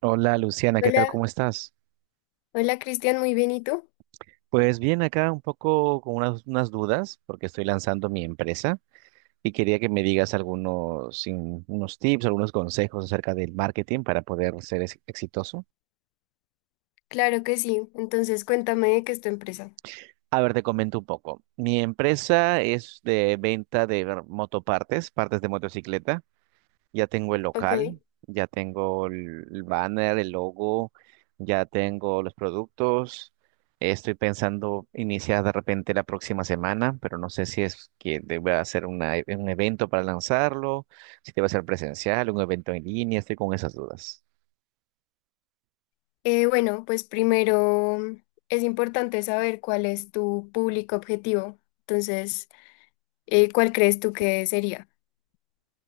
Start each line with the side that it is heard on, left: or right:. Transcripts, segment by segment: right: Hola Luciana, ¿qué tal?
left: Hola,
right: ¿Cómo estás?
left: hola Cristian, muy bien, ¿y tú?
right: Pues bien, acá un poco con unas dudas porque estoy lanzando mi empresa y quería que me digas unos tips, algunos consejos acerca del marketing para poder ser exitoso.
left: Claro que sí, entonces cuéntame de qué es tu empresa.
right: A ver, te comento un poco. Mi empresa es de venta de motopartes, partes de motocicleta. Ya tengo el
left: Ok.
right: local, ya tengo el banner, el logo, ya tengo los productos. Estoy pensando iniciar de repente la próxima semana, pero no sé si es que deba hacer un evento para lanzarlo, si debe ser presencial, un evento en línea, estoy con esas dudas.
left: Bueno, pues primero es importante saber cuál es tu público objetivo. Entonces, ¿cuál crees tú que sería?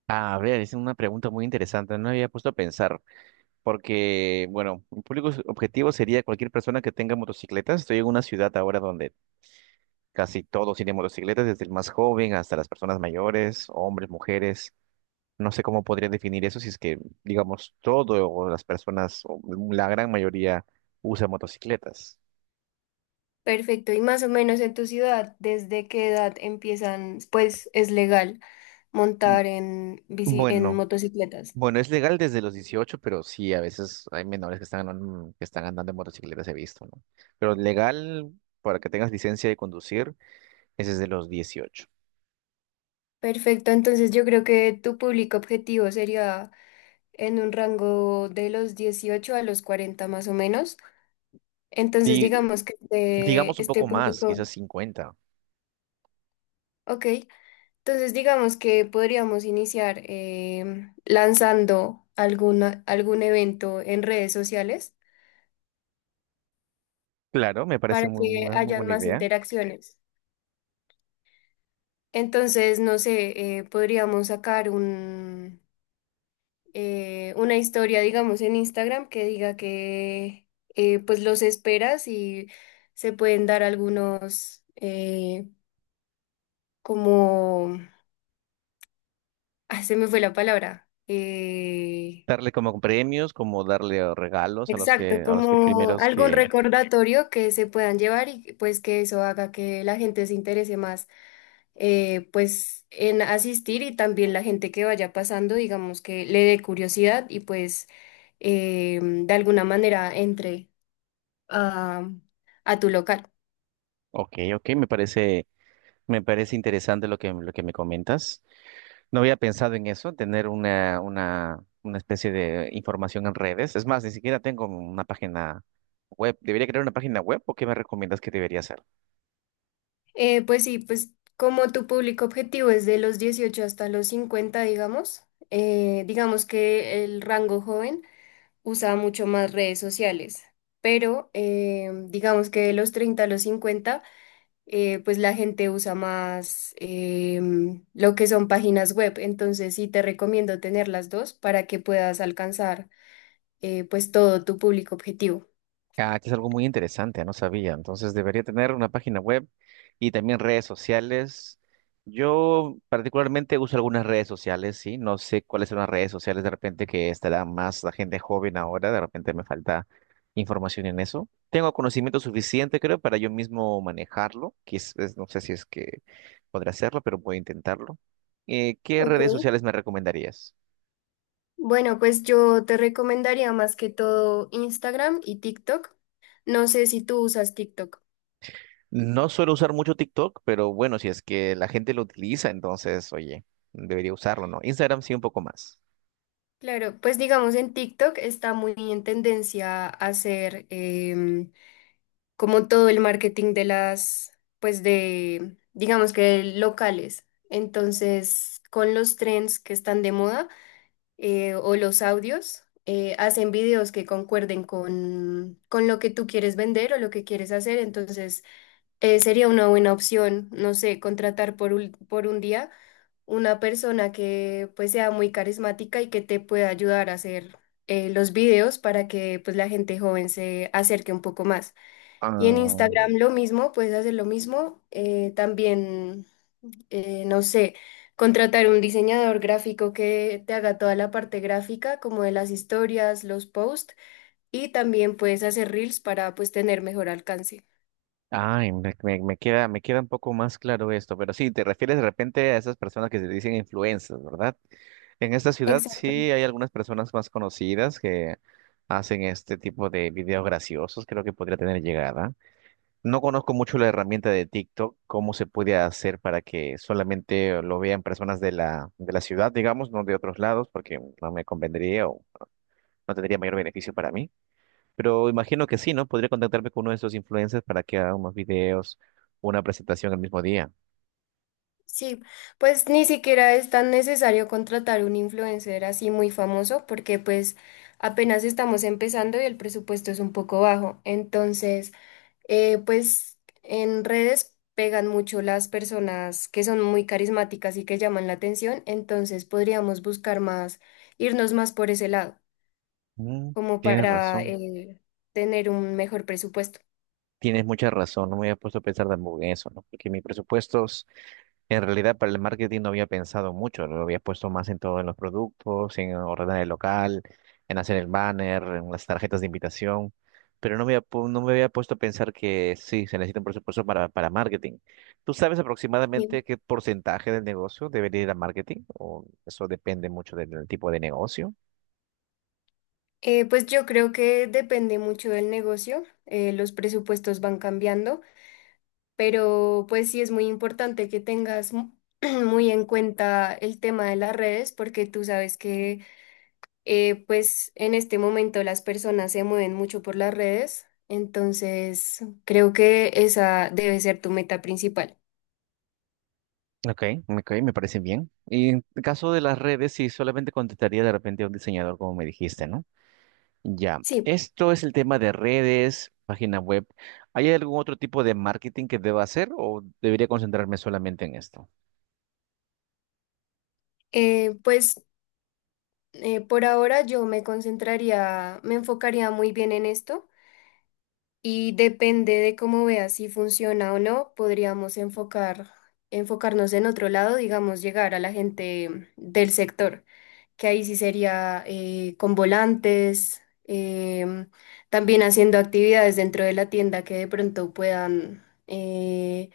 right: A ver, es una pregunta muy interesante, no me había puesto a pensar, porque, bueno, un público objetivo sería cualquier persona que tenga motocicletas. Estoy en una ciudad ahora donde casi todos tienen motocicletas, desde el más joven hasta las personas mayores, hombres, mujeres. No sé cómo podría definir eso si es que, digamos, todo o las personas, o la gran mayoría, usa motocicletas.
left: Perfecto, y más o menos en tu ciudad, ¿desde qué edad empiezan, pues es legal montar en bici, en
right: Bueno,
left: motocicletas?
right: bueno, es legal desde los 18, pero sí, a veces hay menores que que están andando en motocicletas, he visto, ¿no? Pero legal para que tengas licencia de conducir es desde los 18.
left: Perfecto, entonces yo creo que tu público objetivo sería en un rango de los 18 a los 40 más o menos. Entonces,
right: Di-
left: digamos que
right: digamos
left: este,
right: un
left: este
right: poco más, quizás
left: público.
right: 50.
left: Ok, entonces digamos que podríamos iniciar lanzando algún evento en redes sociales
right: Claro, me parece
left: para que
right: una muy
left: hayan
right: buena
left: más
right: idea.
left: interacciones. Entonces, no sé, podríamos sacar una historia, digamos, en Instagram que diga que pues los esperas y se pueden dar algunos como... Ah, se me fue la palabra. Eh,
right: Darle como premios, como darle regalos a los
left: exacto,
right: que
left: como
right: primeros
left: algún
right: que,
left: recordatorio que se puedan llevar, y pues que eso haga que la gente se interese más, pues en asistir. Y también la gente que vaya pasando, digamos que le dé curiosidad y pues de alguna manera entre a, a tu local.
right: ok, ok, me parece interesante lo que me comentas. No había pensado en eso, tener una especie de información en redes. Es más, ni siquiera tengo una página web. ¿Debería crear una página web o qué me recomiendas que debería hacer?
left: Pues sí, pues como tu público objetivo es de los 18 hasta los 50, digamos. Digamos que el rango joven usaba mucho más redes sociales, pero digamos que de los 30 a los 50, pues la gente usa más lo que son páginas web. Entonces sí te recomiendo tener las dos para que puedas alcanzar pues todo tu público objetivo.
right: Ah, que es algo muy interesante, no sabía. Entonces debería tener una página web y también redes sociales. Yo particularmente uso algunas redes sociales, sí. No sé cuáles son las redes sociales de repente que estará más la gente joven ahora. De repente me falta información en eso. Tengo conocimiento suficiente, creo, para yo mismo manejarlo. No sé si es que podré hacerlo, pero voy a intentarlo. ¿Qué
left: Ok.
right: redes sociales me recomendarías?
left: Bueno, pues yo te recomendaría más que todo Instagram y TikTok. No sé si tú usas TikTok.
right: No suelo usar mucho TikTok, pero bueno, si es que la gente lo utiliza, entonces, oye, debería usarlo, ¿no? Instagram sí un poco más.
left: Claro, pues digamos en TikTok está muy en tendencia a hacer como todo el marketing de las, pues de, digamos que locales. Entonces, con los trends que están de moda, o los audios, hacen videos que concuerden con lo que tú quieres vender o lo que quieres hacer. Entonces, sería una buena opción, no sé, contratar por un día una persona que pues sea muy carismática y que te pueda ayudar a hacer los videos para que pues la gente joven se acerque un poco más. Y en
right: Ah,
left: Instagram lo mismo, puedes hacer lo mismo. También, no sé, contratar un diseñador gráfico que te haga toda la parte gráfica, como de las historias, los posts, y también puedes hacer reels para pues tener mejor alcance.
right: ay, me queda un poco más claro esto, pero sí, te refieres de repente a esas personas que se dicen influencers, ¿verdad? En esta ciudad sí
left: Exacto.
right: hay algunas personas más conocidas que hacen este tipo de videos graciosos, creo que podría tener llegada. No conozco mucho la herramienta de TikTok, cómo se puede hacer para que solamente lo vean personas de la ciudad, digamos, no de otros lados, porque no me convendría o no tendría mayor beneficio para mí. Pero imagino que sí, ¿no? Podría contactarme con uno de esos influencers para que haga unos videos, una presentación el mismo día.
left: Sí, pues ni siquiera es tan necesario contratar un influencer así muy famoso porque pues apenas estamos empezando y el presupuesto es un poco bajo. Entonces... Pues en redes pegan mucho las personas que son muy carismáticas y que llaman la atención. Entonces podríamos buscar más, irnos más por ese lado,
right: Mm,
left: como
right: tienes
left: para
right: razón.
left: tener un mejor presupuesto.
right: Tienes mucha razón, no me había puesto a pensar tampoco en eso, ¿no? Porque mis presupuestos, en realidad para el marketing no había pensado mucho, lo había puesto más en todo en los productos, en ordenar el local, en hacer el banner, en las tarjetas de invitación, pero no me había puesto a pensar que sí, se necesita un presupuesto para marketing. ¿Tú sabes aproximadamente
left: Bien.
right: qué porcentaje del negocio debería ir a marketing? ¿O eso depende mucho del tipo de negocio?
left: Pues yo creo que depende mucho del negocio. Los presupuestos van cambiando, pero pues sí es muy importante que tengas muy en cuenta el tema de las redes, porque tú sabes que pues en este momento las personas se mueven mucho por las redes. Entonces creo que esa debe ser tu meta principal.
right: Ok, ok, me parece bien. Y en el caso de las redes, sí, solamente contestaría de repente a un diseñador, como me dijiste, ¿no? Ya,
left: Sí,
right: esto es el tema de redes, página web. ¿Hay algún otro tipo de marketing que deba hacer o debería concentrarme solamente en esto?
left: pues por ahora yo me concentraría, me enfocaría muy bien en esto. Y depende de cómo veas si funciona o no, podríamos enfocarnos en otro lado, digamos, llegar a la gente del sector, que ahí sí sería con volantes, también haciendo actividades dentro de la tienda que de pronto puedan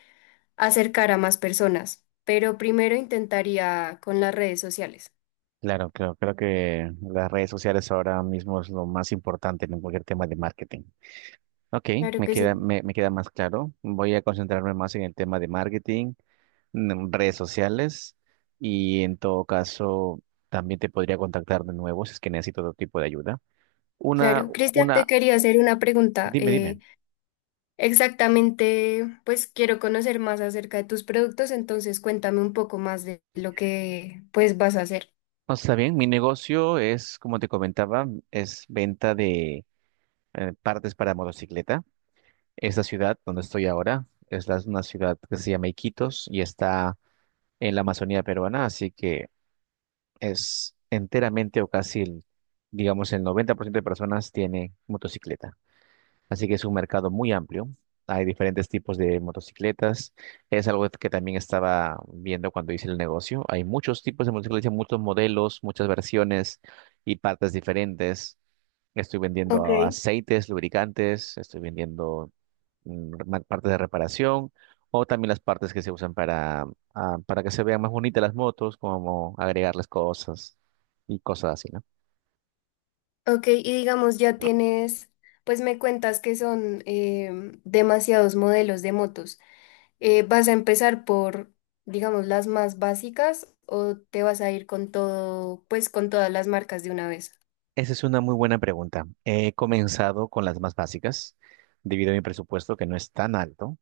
left: acercar a más personas. Pero primero intentaría con las redes sociales.
right: Claro, claro, creo que las redes sociales ahora mismo es lo más importante en cualquier tema de marketing. Ok,
left: Claro que sí,
right: me queda más claro. Voy a concentrarme más en el tema de marketing, en redes sociales y en todo caso también te podría contactar de nuevo si es que necesito otro tipo de ayuda. Una,
left: claro. Cristian, te
right: una,
left: quería hacer una pregunta.
right: Dime, dime.
left: Exactamente, pues quiero conocer más acerca de tus productos. Entonces cuéntame un poco más de lo que pues vas a hacer.
right: No, está bien, mi negocio es, como te comentaba, es venta de partes para motocicleta. Esta ciudad donde estoy ahora una ciudad que se llama Iquitos y está en la Amazonía peruana, así que es enteramente o casi, digamos, el 90% de personas tiene motocicleta. Así que es un mercado muy amplio. Hay diferentes tipos de motocicletas. Es algo que también estaba viendo cuando hice el negocio. Hay muchos tipos de motocicletas, muchos modelos, muchas versiones y partes diferentes. Estoy
left: Ok.
right: vendiendo aceites, lubricantes, estoy vendiendo partes de reparación o también las partes que se usan para, ah, para que se vean más bonitas las motos, como agregarles cosas y cosas así, ¿no?
left: Ok, y digamos ya tienes, pues me cuentas que son demasiados modelos de motos. ¿Vas a empezar por, digamos, las más básicas o te vas a ir con todo, pues con todas las marcas de una vez?
right: Esa es una muy buena pregunta. He comenzado con las más básicas, debido a mi presupuesto que no es tan alto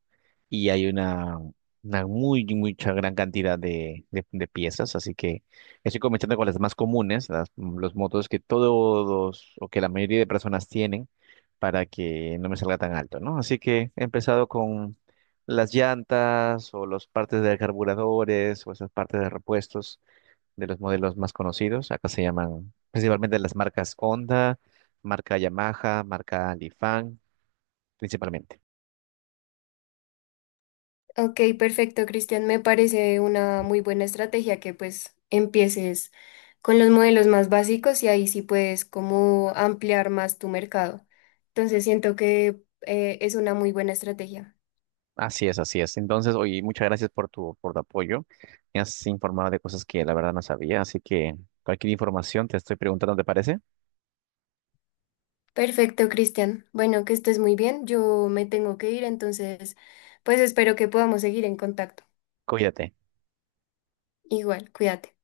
right: y hay mucha gran cantidad de, de piezas, así que estoy comenzando con las más comunes, los motos que todos o que la mayoría de personas tienen para que no me salga tan alto, ¿no? Así que he empezado con las llantas o las partes de carburadores o esas partes de repuestos de los modelos más conocidos. Acá se llaman principalmente las marcas Honda, marca Yamaha, marca Lifan, principalmente.
left: Ok, perfecto, Cristian. Me parece una muy buena estrategia que pues empieces con los modelos más básicos y ahí sí puedes como ampliar más tu mercado. Entonces siento que es una muy buena estrategia.
right: Así es, así es. Entonces, oye, muchas gracias por por tu apoyo. Me has informado de cosas que la verdad no sabía, así que cualquier información te estoy preguntando, ¿te parece?
left: Perfecto, Cristian. Bueno, que estés muy bien. Yo me tengo que ir, entonces pues espero que podamos seguir en contacto.
right: Cuídate.
left: Igual, cuídate.